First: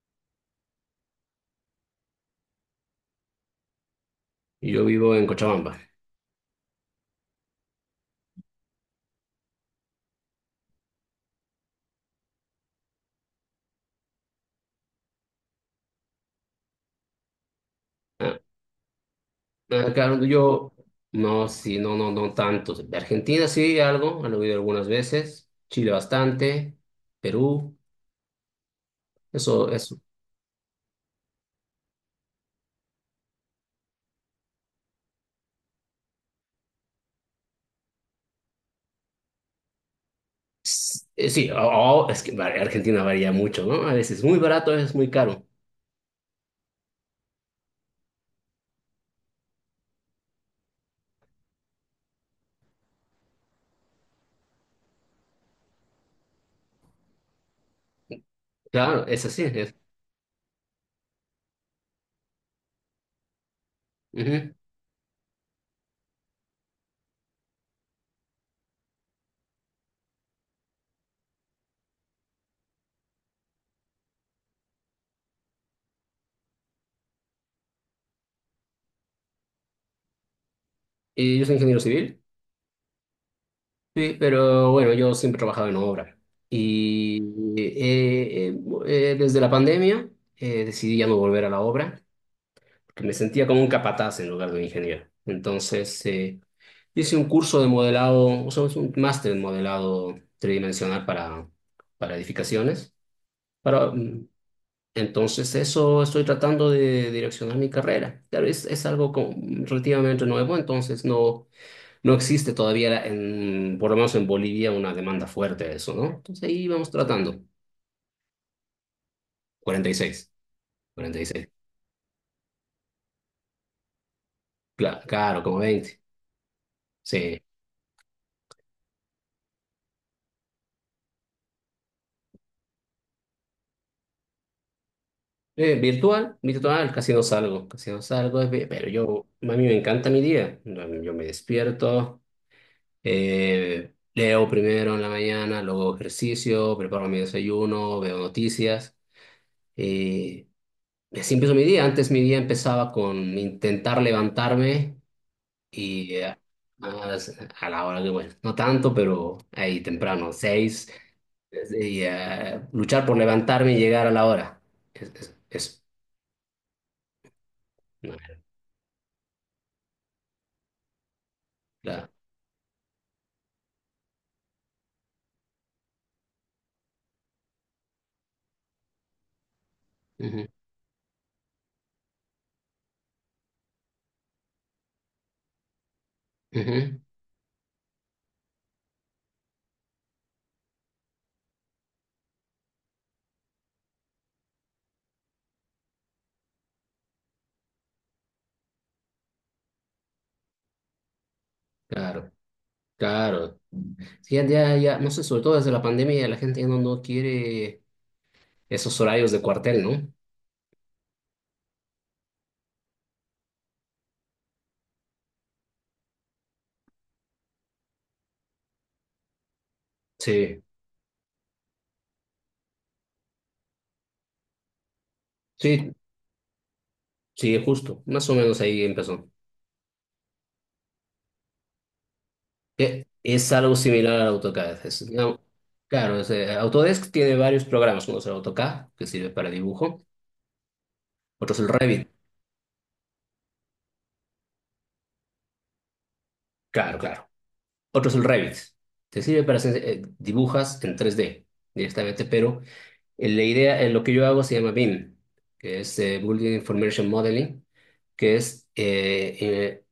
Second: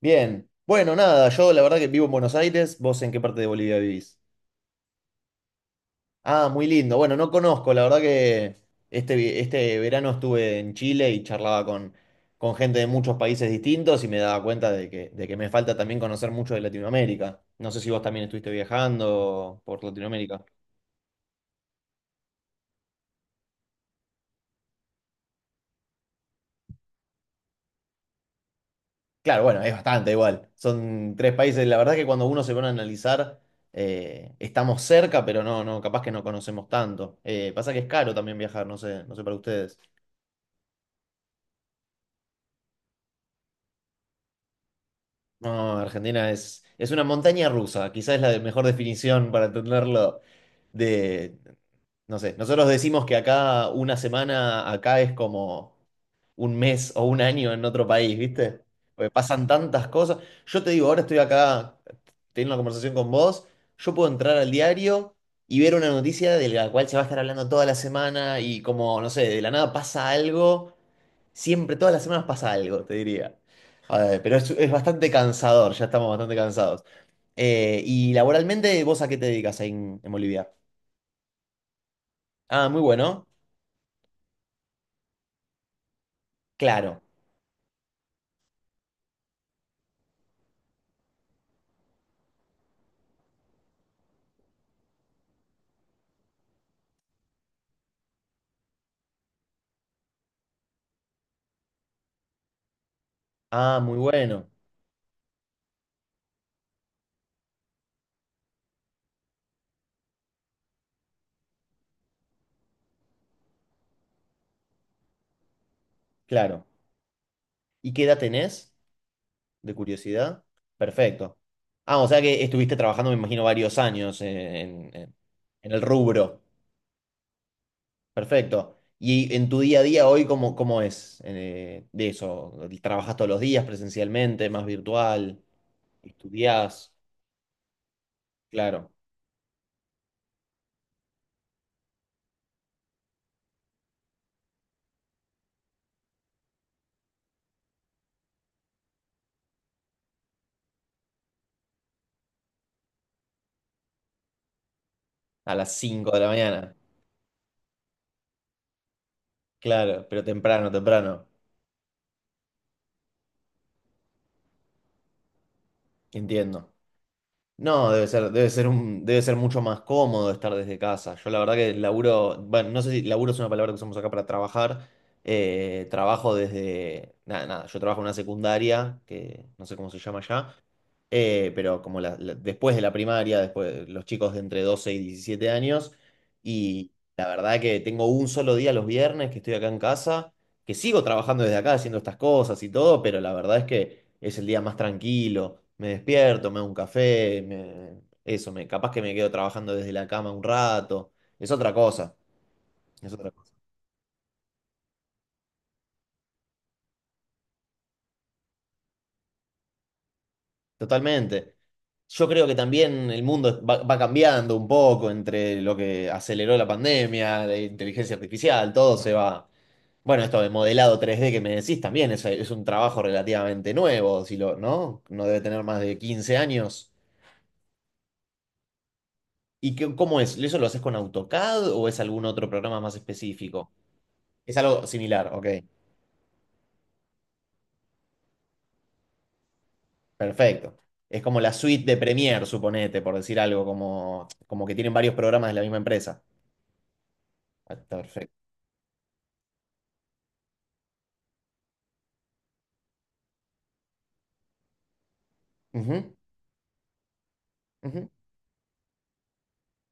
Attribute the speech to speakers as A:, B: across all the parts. A: Bien. Bueno, nada, yo la verdad que vivo en Buenos Aires. ¿Vos en qué parte de Bolivia vivís?
B: Yo vivo en Cochabamba.
A: Ah, muy lindo. Bueno, no conozco, la verdad que este verano estuve en Chile y charlaba con gente de muchos países distintos y me daba cuenta de que me falta también conocer mucho de Latinoamérica. No sé si vos también
B: Ah.
A: estuviste viajando por
B: Acá donde
A: Latinoamérica.
B: yo, no, sí, no, no, no tanto. De Argentina, sí, algo, han oído algunas veces. Chile bastante. Perú.
A: Claro, bueno,
B: Eso,
A: es
B: eso.
A: bastante igual. Son tres países. La verdad que cuando uno se pone a analizar, estamos cerca, pero no, no, capaz que no conocemos tanto. Pasa que es caro también viajar, no sé para ustedes.
B: Sí, Argentina varía mucho, ¿no? A veces es muy barato, a veces es muy caro.
A: No, Argentina es una montaña rusa, quizás es mejor definición para entenderlo de, no sé, nosotros decimos que acá una semana, acá es como un mes o un año en otro país, ¿viste?
B: Claro,
A: Porque
B: es así.
A: pasan
B: Es.
A: tantas cosas. Yo te digo, ahora estoy acá teniendo una conversación con vos, yo puedo entrar al
B: Ujú.
A: diario y ver una noticia de la cual se va a estar hablando toda la semana y como, no sé, de la nada pasa algo. Siempre, todas las semanas pasa algo, te diría. A ver, pero es bastante cansador, ya estamos bastante cansados. Y laboralmente, ¿vos a qué te dedicas ahí en Bolivia?
B: Y yo soy ingeniero civil.
A: Ah, muy bueno,
B: Sí, pero bueno, yo siempre he trabajado en obra.
A: claro.
B: Y eh, eh, desde la pandemia, decidí ya no volver a la obra, que me sentía como un capataz en lugar de un ingeniero. Entonces, hice un curso de modelado, o sea, es un máster en modelado tridimensional para edificaciones.
A: Ah,
B: Para,
A: muy
B: mm,
A: bueno,
B: entonces, eso estoy tratando de direccionar mi carrera. Claro, es algo como relativamente nuevo, entonces no existe todavía, por lo menos en Bolivia, una demanda fuerte de eso, ¿no? Entonces,
A: claro.
B: ahí vamos tratando.
A: ¿Y qué edad tenés? De
B: 46.
A: curiosidad. Perfecto.
B: 46.
A: Ah, o sea que estuviste trabajando, me imagino, varios años en, en-
B: Claro, como
A: en el
B: 20.
A: rubro.
B: Sí.
A: Perfecto. ¿Y en tu día a día hoy cómo es de eso? ¿Trabajas todos los días presencialmente, más virtual?
B: Virtual, virtual,
A: ¿Estudiás?
B: casi no salgo, pero
A: Claro,
B: yo, a mí me encanta mi día. Yo me despierto, leo primero en la mañana, luego hago ejercicio, preparo mi desayuno, veo noticias y así empiezo mi día. Antes mi día empezaba con intentar levantarme
A: a las 5
B: y
A: de la
B: a,
A: mañana.
B: a la hora que, bueno, no tanto, pero ahí
A: Claro, pero
B: temprano,
A: temprano,
B: seis,
A: temprano.
B: y luchar por levantarme y llegar a la hora. Es,
A: Entiendo. No,
B: no,
A: debe ser mucho más cómodo estar desde casa. Yo la verdad que
B: la-
A: laburo, bueno, no sé si laburo es una palabra que usamos acá para trabajar. Trabajo desde, nada, nada, yo trabajo en una secundaria, que no sé cómo se llama
B: Ujú.
A: ya, pero como después de la primaria, después los chicos de entre 12 y 17 años, y
B: Ujú.
A: la verdad que tengo un solo día los viernes que estoy acá en casa que sigo trabajando desde acá haciendo estas cosas y todo, pero la verdad es que es el día más tranquilo. Me despierto, me hago un café, eso, capaz que me quedo trabajando desde la cama un rato. Es otra cosa,
B: Claro,
A: es otra cosa.
B: claro. Sí, ya, ya, ya, no sé, sobre todo desde la pandemia la gente ya no quiere esos horarios de cuartel, ¿no?
A: Totalmente. Yo creo que también el mundo va cambiando un poco entre lo que aceleró la pandemia, la inteligencia artificial, todo se va. Bueno, esto de
B: Sí,
A: modelado 3D que me decís también es un trabajo relativamente nuevo, ¿no? No debe tener más
B: sí,
A: de 15 años.
B: sí, justo, más o menos ahí empezó.
A: ¿Y cómo es? ¿Eso lo haces con AutoCAD o es algún otro programa más
B: Que es
A: específico?
B: algo similar al
A: Es
B: AutoCAD,
A: algo
B: es,
A: similar,
B: digamos,
A: ok.
B: claro, es, Autodesk tiene varios programas: uno es el AutoCAD, que sirve para dibujo,
A: Perfecto. Es como la
B: otro es el
A: suite de
B: Revit,
A: Premiere, suponete, por decir algo, como, como que tienen varios programas de la misma empresa.
B: claro, claro,
A: Ah, está
B: otro es el
A: perfecto.
B: Revit, te sirve para hacer, dibujas en 3D directamente. Pero la idea, lo que yo hago se llama BIM, que es
A: Ujú,
B: Building Information Modeling,
A: ujú.
B: que es,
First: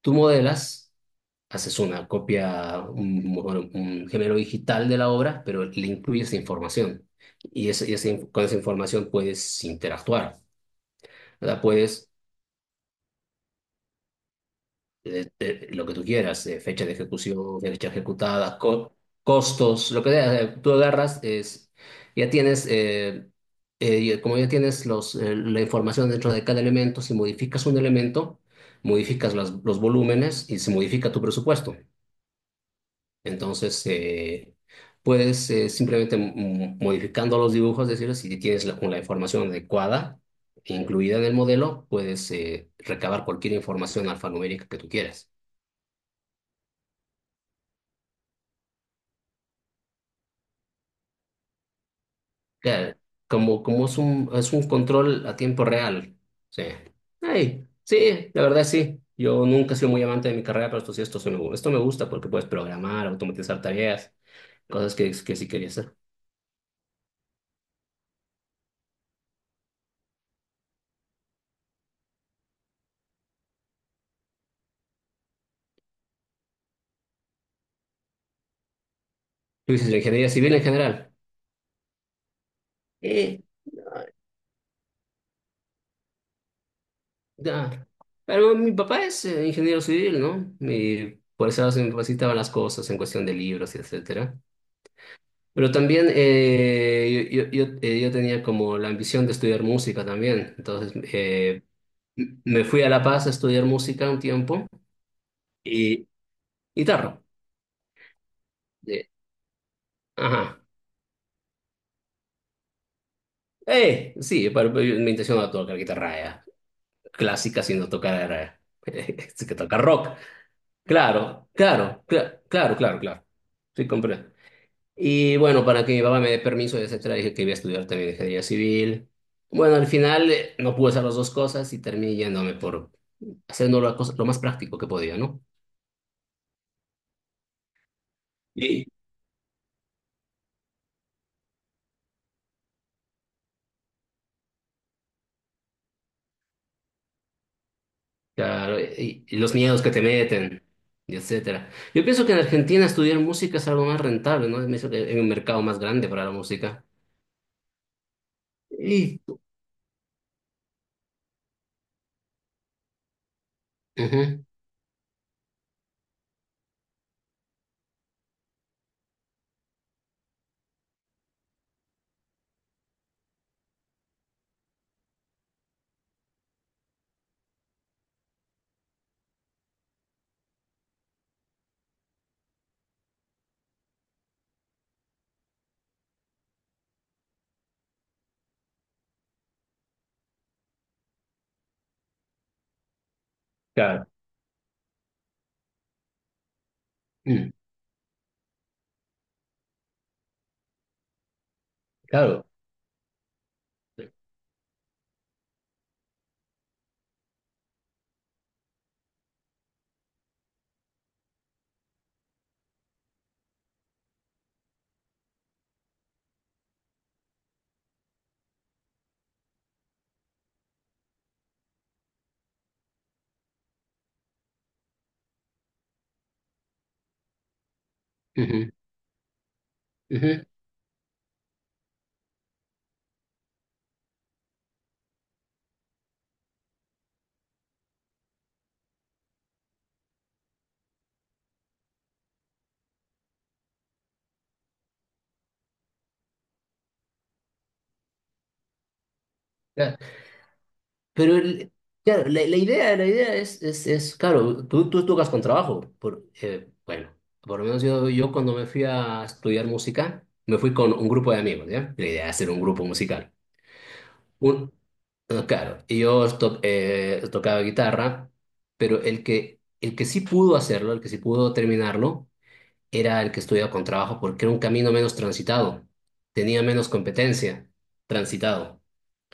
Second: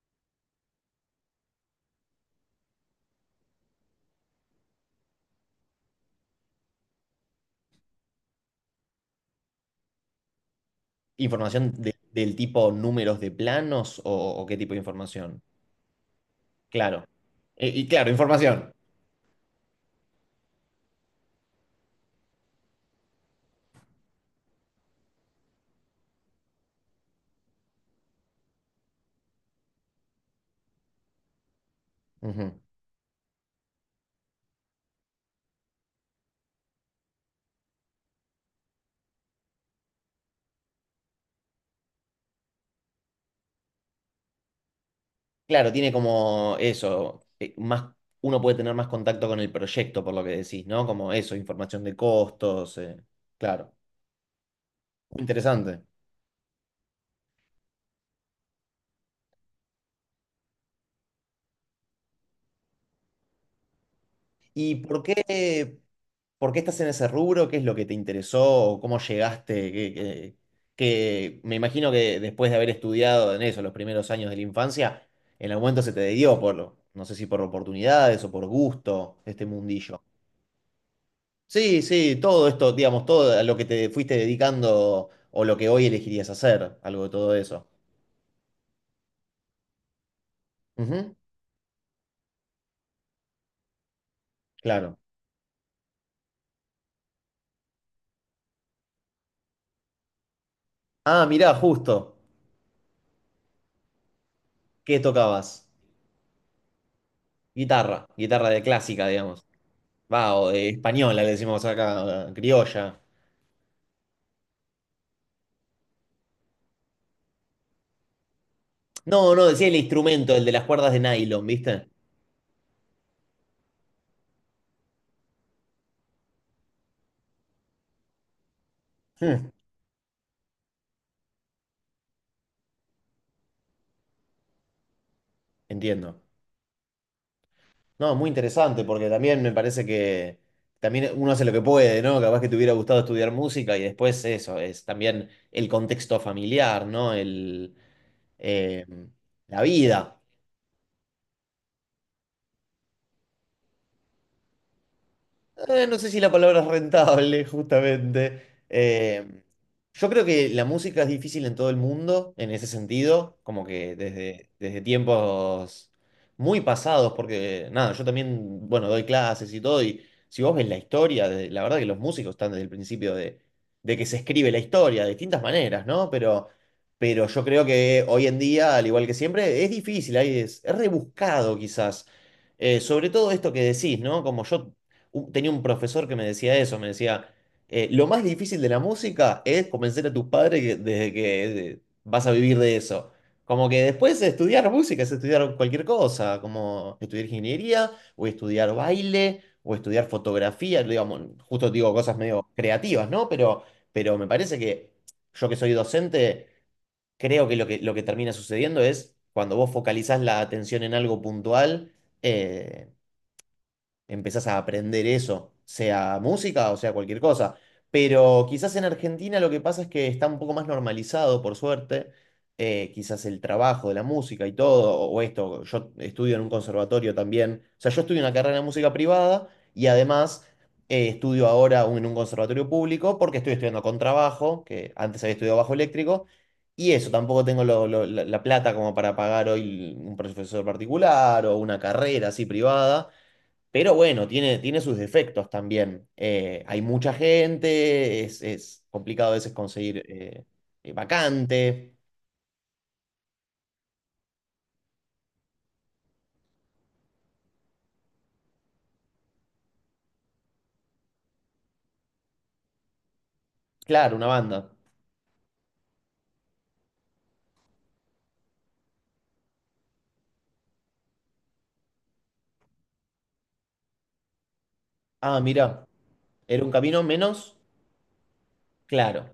B: tú modelas, haces una copia, un, bueno, un género digital de la obra, pero le incluyes información. Con esa información puedes interactuar, ¿verdad?
A: ¿Información de-
B: Puedes
A: del tipo números de planos o qué tipo de información?
B: lo que tú quieras: fecha de
A: Claro.
B: ejecución,
A: Y
B: fecha
A: claro,
B: ejecutada,
A: información.
B: costos, lo que sea. Tú agarras, es, ya tienes, como ya tienes los, la información dentro de cada elemento, si modificas un elemento, modificas los volúmenes y se modifica tu presupuesto.
A: Ujú.
B: Entonces, puedes simplemente, modificando los dibujos, decir, si tienes la información adecuada, incluida en el modelo, puedes recabar cualquier información alfanumérica que tú quieras.
A: Claro, tiene como eso, uno puede tener más contacto con el proyecto, por lo que decís, ¿no? Como eso, información de costos,
B: Claro, como,
A: claro.
B: como es un control a tiempo
A: Interesante.
B: real. Sí. Ay, sí, la verdad sí. Yo nunca he sido muy amante de mi carrera, pero esto sí, esto me gusta porque puedes programar, automatizar tareas,
A: ¿Y
B: cosas que sí quería hacer.
A: por qué estás en ese rubro? ¿Qué es lo que te interesó? ¿O Cómo llegaste? Me imagino que después de haber estudiado en eso los primeros años de la infancia, en algún momento se te dio por, no sé si por oportunidades o por gusto, este
B: Tú dices la
A: mundillo.
B: ingeniería civil en general.
A: Sí, sí, todo esto, digamos, todo
B: Eh,
A: a lo que te fuiste dedicando o lo que hoy elegirías hacer, algo de todo eso.
B: ya. Pero mi papá es ingeniero civil, ¿no?
A: Ujú,
B: Y por eso se me facilitaban las cosas en cuestión de libros y etcétera.
A: claro.
B: Pero también, yo tenía como la ambición de estudiar música también. Entonces,
A: Ah, mirá, justo.
B: me fui a La Paz a estudiar música un tiempo
A: ¿Qué tocabas?
B: y guitarra.
A: Guitarra, guitarra de clásica,
B: De-
A: digamos. Va, o
B: ajá.
A: de española le decimos acá, criolla.
B: Sí, pero mi intención era tocar guitarra, ya, clásica, sino tocar era,
A: No, no,
B: sí que
A: decía el
B: tocar rock.
A: instrumento, el de las cuerdas de nylon,
B: Claro,
A: ¿viste?
B: claro, claro, claro, claro. Sí, compré. Y bueno, para que mi papá me dé permiso, etcétera, dije que iba a estudiar también ingeniería civil.
A: Hmm,
B: Bueno, al final, no pude hacer las dos cosas y terminé yéndome por haciendo lo más práctico que podía, ¿no?
A: entiendo. No, muy interesante,
B: Y.
A: porque también me parece que también uno hace lo que puede, ¿no? Capaz que te hubiera gustado estudiar música y después eso, es también el contexto familiar, ¿no?
B: Claro,
A: Eh,
B: y los
A: la
B: miedos que te
A: vida.
B: meten, y etcétera. Yo pienso que en Argentina estudiar música es algo más rentable, ¿no? Es un mercado más
A: No
B: grande
A: sé si
B: para
A: la
B: la
A: palabra es
B: música.
A: rentable, justamente.
B: Y.
A: Eh, yo creo que la música es difícil en todo el mundo, en ese sentido, como que
B: Ujú.
A: desde, desde tiempos muy pasados, porque nada, yo también, bueno, doy clases y todo, y si vos ves la historia, la verdad que los músicos están desde el principio de que se escribe la historia, de distintas maneras, ¿no? Pero yo creo que hoy en día, al igual que siempre, es difícil, ahí es rebuscado quizás. Sobre todo esto que decís, ¿no? Como yo tenía un profesor que me decía eso, me decía, lo más difícil de la música es convencer a tus padres de que vas a vivir de eso. Como que
B: Claro.
A: después estudiar música es estudiar cualquier cosa, como estudiar
B: Mm,
A: ingeniería, o estudiar baile, o estudiar fotografía, digamos, justo digo cosas medio
B: claro.
A: creativas, ¿no? Pero me parece que yo que soy docente, creo que lo que, lo que termina sucediendo es cuando vos focalizás la atención en algo puntual, eh, empezás a aprender eso, sea música o sea cualquier cosa. Pero quizás en Argentina lo que pasa es que está un poco más normalizado, por suerte, quizás el trabajo de la música y todo, o esto, yo estudio en un conservatorio también, o sea, yo estudio una carrera de
B: Ujú,
A: música privada y
B: ujú,
A: además estudio ahora en un conservatorio público porque estoy estudiando con trabajo, que antes había estudiado bajo eléctrico, y eso, tampoco tengo la plata como para pagar hoy un profesor particular o una carrera así privada. Pero bueno, tiene, tiene sus defectos también. Hay mucha gente, es complicado a veces
B: claro.
A: conseguir
B: Pero
A: vacante.
B: claro, la idea es, claro, tú tocas con trabajo. Bueno, por lo menos yo cuando me fui a estudiar música, me fui con un grupo de amigos, ¿ya? La idea era hacer un grupo musical.
A: Claro, una banda.
B: Un, claro, y yo tocaba guitarra, pero el que sí pudo hacerlo, el que sí pudo terminarlo, era el que estudiaba con trabajo porque era un camino menos
A: Ah, mira,
B: transitado, tenía
A: era un
B: menos
A: camino menos
B: competencia transitado.
A: claro.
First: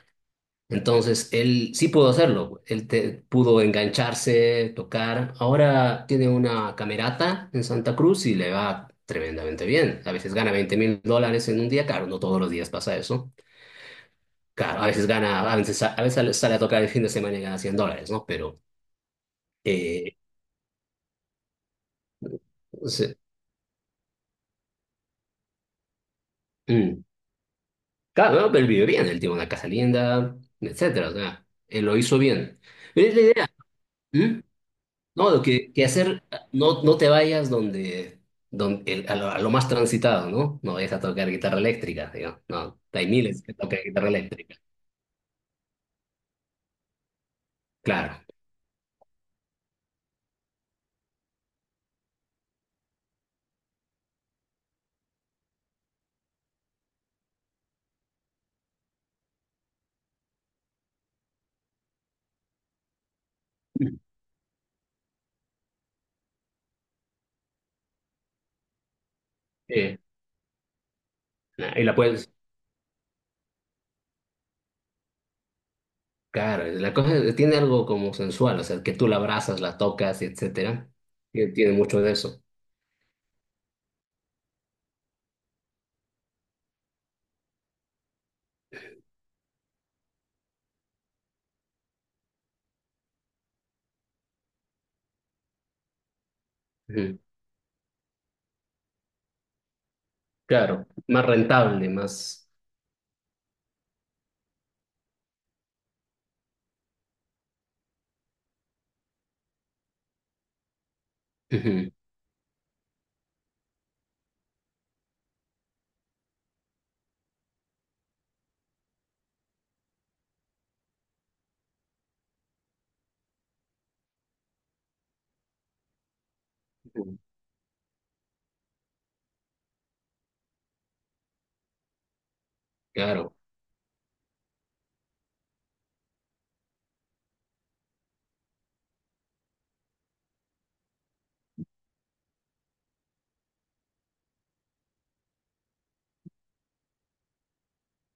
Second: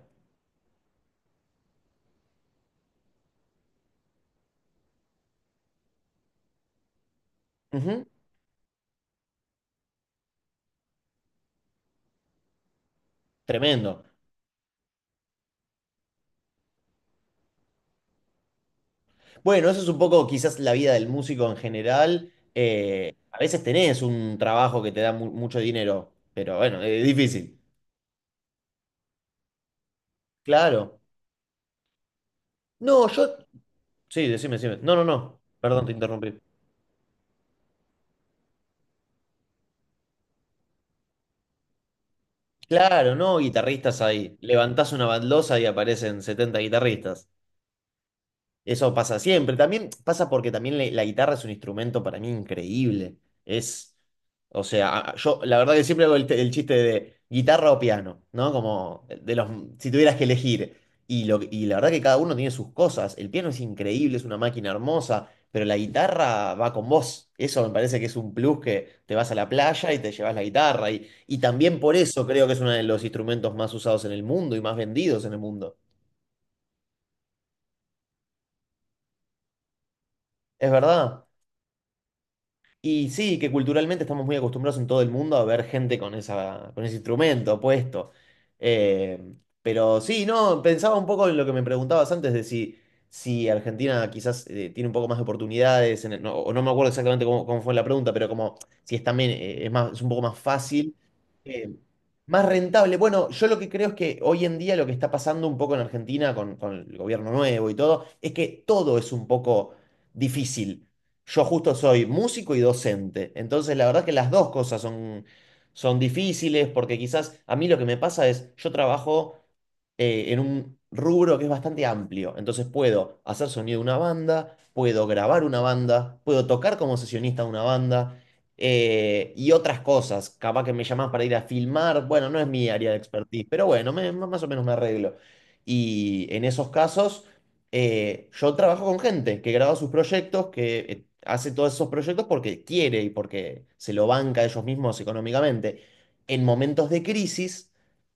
B: Entonces, él sí pudo hacerlo, él pudo engancharse, tocar. Ahora tiene una camerata en Santa
A: Ujú,
B: Cruz y le va tremendamente bien. A veces gana $20,000 en un día, claro, no todos los días pasa eso.
A: tremendo.
B: Claro, a veces gana, a veces sale a tocar el fin de semana y gana $100, ¿no? Pero,
A: Bueno, eso es un
B: eh,
A: poco quizás la vida del músico en general.
B: o sea,
A: A veces tenés un trabajo que te da mucho dinero, pero bueno,
B: mm,
A: es difícil.
B: claro, ¿no? Pero él vive bien, él tiene una casa linda,
A: Claro.
B: etcétera, o sea, él lo hizo bien.
A: No,
B: Pero es la
A: yo...
B: idea,
A: Sí,
B: ¿m?
A: decime, decime. No, no,
B: ¿No?
A: no.
B: Lo que
A: Perdón, te
B: hacer,
A: interrumpí.
B: no te vayas a lo más transitado, ¿no? No vayas a tocar guitarra eléctrica, digo, no, hay
A: Claro, no
B: miles que tocan
A: guitarristas
B: guitarra
A: ahí.
B: eléctrica,
A: Levantás una baldosa y aparecen 70 guitarristas.
B: claro.
A: Eso pasa siempre. También pasa porque también la guitarra es un instrumento para mí increíble. Es, o sea, yo la verdad que siempre hago el, el chiste de guitarra o piano, ¿no? Como de los, si tuvieras que elegir. Y la verdad que cada uno tiene sus cosas. El piano es
B: Mm.
A: increíble, es una máquina hermosa, pero la guitarra va con vos. Eso me parece que es un plus que te vas a la playa
B: Eh,
A: y te llevas la guitarra. Y
B: nah,
A: también
B: y
A: por
B: la
A: eso
B: puedes,
A: creo que es uno de los instrumentos más usados en el mundo y más vendidos en el mundo.
B: claro, tiene algo como sensual, o sea, que tú la abrazas, la tocas,
A: ¿Es
B: etcétera.
A: verdad?
B: Tiene mucho de eso.
A: Y sí, que culturalmente estamos muy acostumbrados en todo el mundo a ver gente con ese instrumento puesto. Eh, pero sí, no, pensaba un poco en lo que me preguntabas antes de si, si Argentina quizás tiene un poco más de oportunidades, en no, o no me acuerdo
B: Ujú.
A: exactamente cómo fue la pregunta, pero como si es también es un poco más
B: Claro,
A: fácil,
B: más
A: eh,
B: rentable,
A: más
B: más.
A: rentable. Bueno, yo lo que creo es que hoy en día lo que está pasando un poco en Argentina con el gobierno nuevo y todo, es que todo es un poco difícil. Yo justo
B: Ujú.
A: soy músico y docente, entonces la verdad que las dos cosas son, son difíciles porque quizás a mí lo que me pasa es, yo trabajo en un rubro que es bastante amplio, entonces puedo hacer sonido de una banda, puedo grabar una banda, puedo tocar como
B: Ujú.
A: sesionista de una banda y otras cosas, capaz que me llaman para ir a filmar, bueno, no es mi área de
B: Claro.
A: expertise, pero bueno, más o menos me arreglo. Y en esos casos yo trabajo con gente que graba sus proyectos, que hace todos esos proyectos porque quiere y porque se lo banca ellos mismos económicamente. En momentos de crisis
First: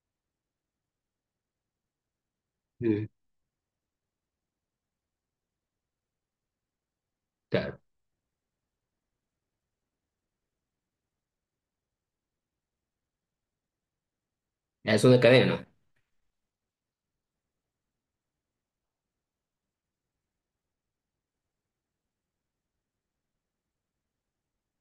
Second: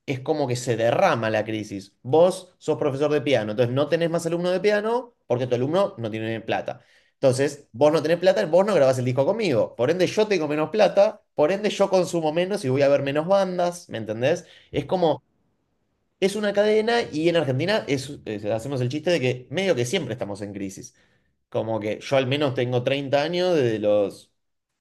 A: es como que se derrama la crisis. Vos sos
B: Ujú.
A: profesor de piano, entonces no tenés más alumno de piano porque tu alumno no tiene plata. Entonces,
B: Claro.
A: vos no tenés plata, vos no grabás el disco conmigo. Por ende, yo tengo menos plata, por ende, yo consumo menos y voy a ver menos bandas, ¿me entendés? Es
B: Es una
A: como
B: cadena.
A: es una cadena y en Argentina es, hacemos el chiste de que medio que siempre estamos en crisis. Como que yo al menos tengo 30 años, desde los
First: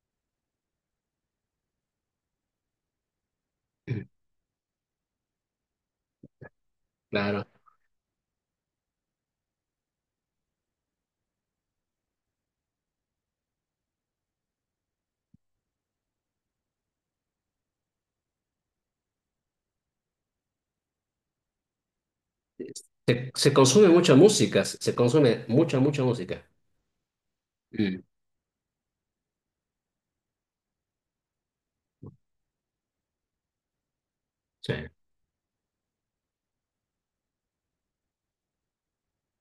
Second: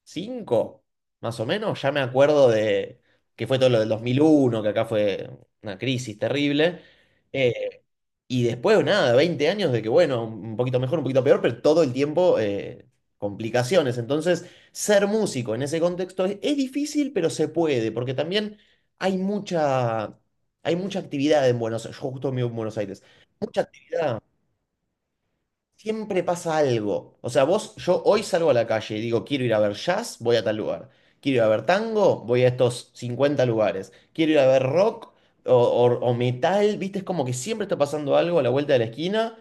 A: 5 más o menos, ya me acuerdo de que fue todo lo del dos
B: Ujú.
A: mil uno que acá fue una crisis terrible.
B: Claro.
A: Eh, y después, nada, 20 años de que, bueno, un poquito mejor, un poquito peor, pero todo el tiempo complicaciones. Entonces, ser músico en ese contexto es difícil, pero se puede, porque también hay mucha, hay mucha actividad en Buenos Aires. Yo justo vivo en Buenos Aires.
B: Se
A: Mucha
B: consume mucha
A: actividad.
B: música, se consume mucha, mucha
A: Siempre
B: música.
A: pasa algo. O sea, vos, yo
B: Mm.
A: hoy salgo a la calle y digo, quiero ir a ver jazz, voy a tal lugar. Quiero ir a ver tango, voy a estos 50 lugares. Quiero ir a ver
B: Sí.
A: rock o metal, ¿viste? Es como que siempre está pasando algo a la vuelta de la esquina.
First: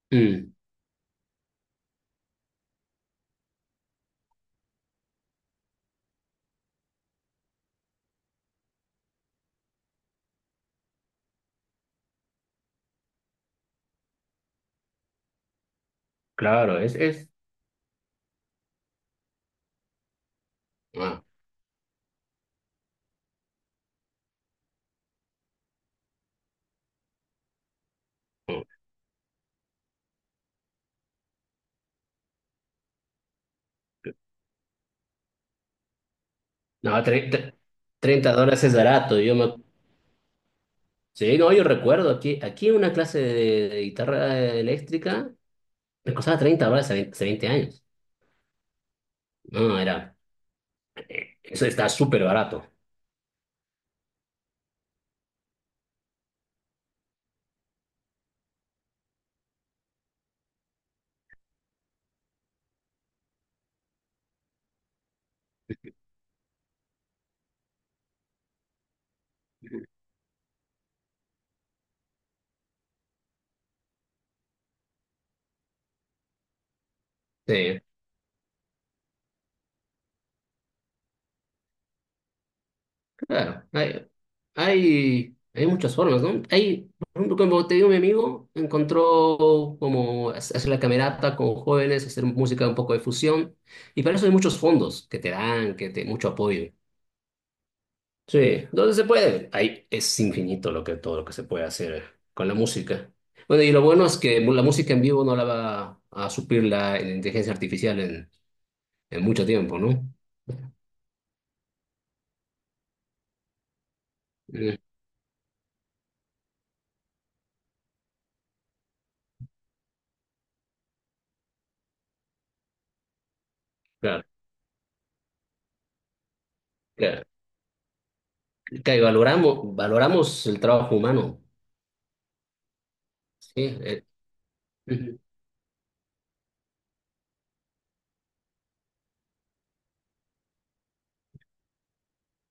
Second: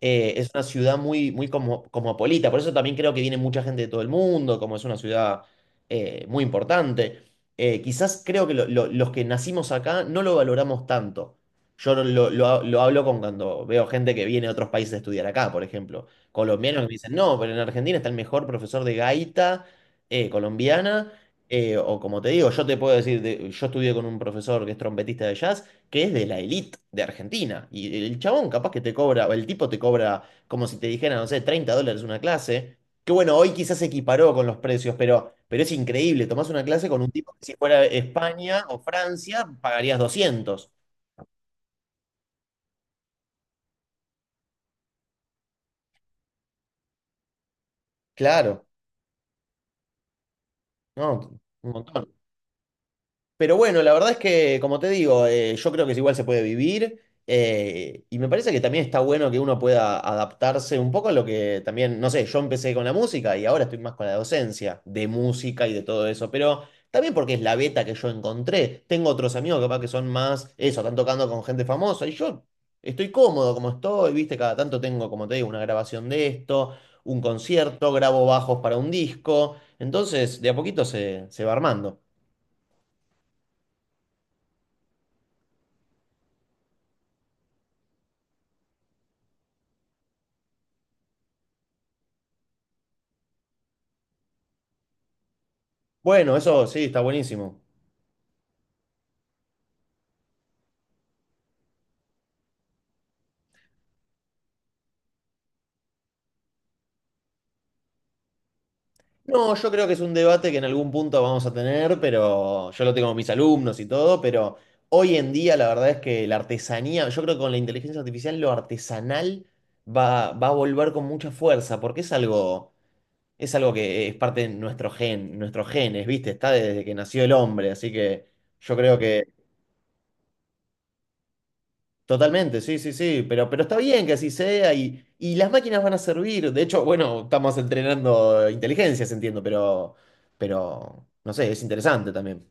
A: Es
B: Mm.
A: una ciudad muy, muy como, cosmopolita, por eso también creo que viene mucha gente de todo el mundo, como es una ciudad muy importante. Quizás creo que los que nacimos acá no lo valoramos tanto. Yo no lo, lo hablo con cuando veo gente que viene de otros países a estudiar acá, por ejemplo.
B: Claro,
A: Colombianos que me
B: es,
A: dicen,
B: es.
A: no, pero en Argentina está el mejor profesor de gaita colombiana.
B: Ah,
A: O como te digo, yo te puedo decir, yo estudié con un profesor que es trompetista de jazz, que es de la elite de Argentina. Y el chabón
B: mm.
A: capaz que te cobra, o el tipo te cobra como si te dijera, no sé, 30 dólares una clase. Que bueno, hoy quizás se equiparó con los precios, pero es increíble. Tomás una clase con
B: No,
A: un tipo que si
B: treinta,
A: fuera
B: 30
A: España
B: dólares es
A: o
B: barato. Yo
A: Francia,
B: me...
A: pagarías 200.
B: Sí, no, yo recuerdo aquí una clase de guitarra eléctrica. Me costaba $30 hace 20, hace 20 años.
A: Claro.
B: No, era.
A: No,
B: Eso
A: un
B: está
A: montón.
B: súper barato.
A: Pero bueno, la verdad es que, como te digo, yo creo que igual se puede vivir y me parece que también está bueno que uno pueda adaptarse un poco a lo que también, no sé, yo empecé con la música y ahora estoy más con la docencia de música y de todo eso, pero también porque es la beta que yo encontré. Tengo otros amigos capaz que son más eso, están tocando con gente famosa y yo estoy cómodo como estoy, viste, cada tanto tengo, como te digo, una grabación de esto, un
B: Sí,
A: concierto, grabo bajos para un disco, entonces de a poquito se va armando.
B: claro. Hay muchas formas, ¿no? Hay, por ejemplo, como te digo, mi amigo encontró como hacer la camerata con jóvenes, hacer música un poco de fusión. Y para eso hay muchos fondos que te dan, que te mucho
A: Bueno, eso
B: apoyo.
A: sí, está buenísimo.
B: Sí, entonces se puede. Ahí es infinito todo lo que se puede hacer con la música. Bueno, y lo bueno es que la música en vivo no la va a suplir la inteligencia artificial en mucho
A: No, yo
B: tiempo,
A: creo que es
B: ¿no?
A: un debate que en algún punto vamos a tener, pero yo lo tengo con mis alumnos y todo, pero
B: Mm,
A: hoy en día la verdad es que la artesanía, yo creo que con la inteligencia artificial lo artesanal va a volver con mucha fuerza, porque es algo que es
B: claro,
A: parte de nuestro gen, nuestros genes, ¿viste? Está desde que nació
B: claro.
A: el hombre, así que yo creo
B: Claro, y
A: que
B: valoramos el trabajo humano,
A: totalmente, sí, sí, sí, pero está
B: ¿sí?
A: bien que así sea
B: Ujú.
A: y las máquinas van a servir. De hecho, bueno, estamos entrenando inteligencias, entiendo, pero, no sé, es interesante también.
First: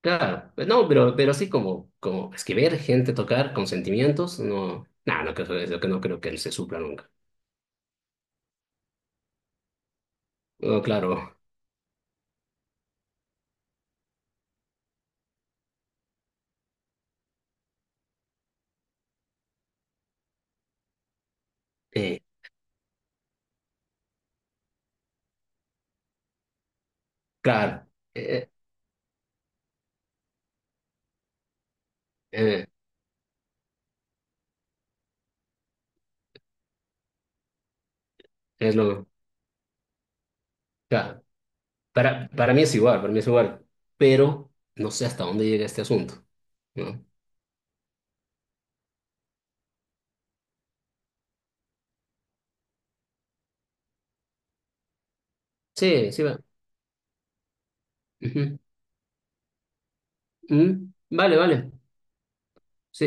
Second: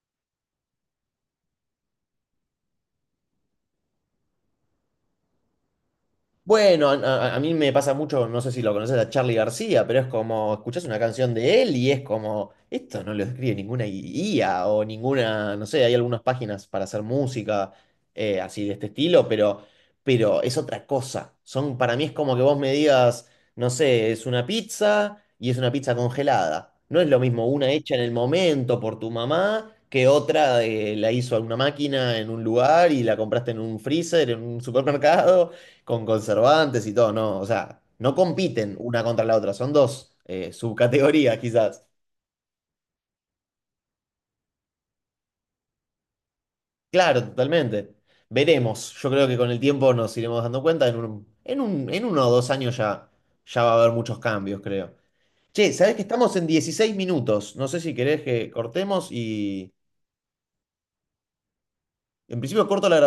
B: Claro, pues, no, pero sí como escribir, gente tocar con sentimientos, no, nah, no, es lo que no creo que se supla
A: Bueno,
B: nunca.
A: a mí me pasa mucho, no sé si lo conoces a Charlie García, pero es como,
B: No,
A: escuchás una canción
B: claro,
A: de él y es como, esto no lo escribe ninguna IA o ninguna, no sé, hay algunas páginas para hacer música así de este estilo, pero es otra cosa. Son, para mí es
B: eh,
A: como que vos me digas, no sé, es una pizza y es una pizza congelada. No es lo mismo una
B: claro,
A: hecha en el
B: eh,
A: momento por tu mamá que otra la hizo alguna máquina en un
B: eh, eh,
A: lugar y la compraste en un freezer, en un supermercado con conservantes y todo, no, o sea, no
B: es
A: compiten una
B: lo,
A: contra la otra, son dos
B: claro.
A: subcategorías quizás.
B: Para mí es igual, para mí es igual, pero no sé hasta dónde llega este asunto, ¿no?
A: Claro, totalmente. Veremos, yo creo que con el tiempo nos iremos dando cuenta, en uno o 2 años ya, ya va a haber muchos cambios, creo. Che, sabés que
B: Sí, sí
A: estamos
B: va.
A: en 16 minutos, no sé si querés que
B: Ujú.
A: cortemos y
B: Mm, vale, vale.
A: en principio corto la
B: Sí,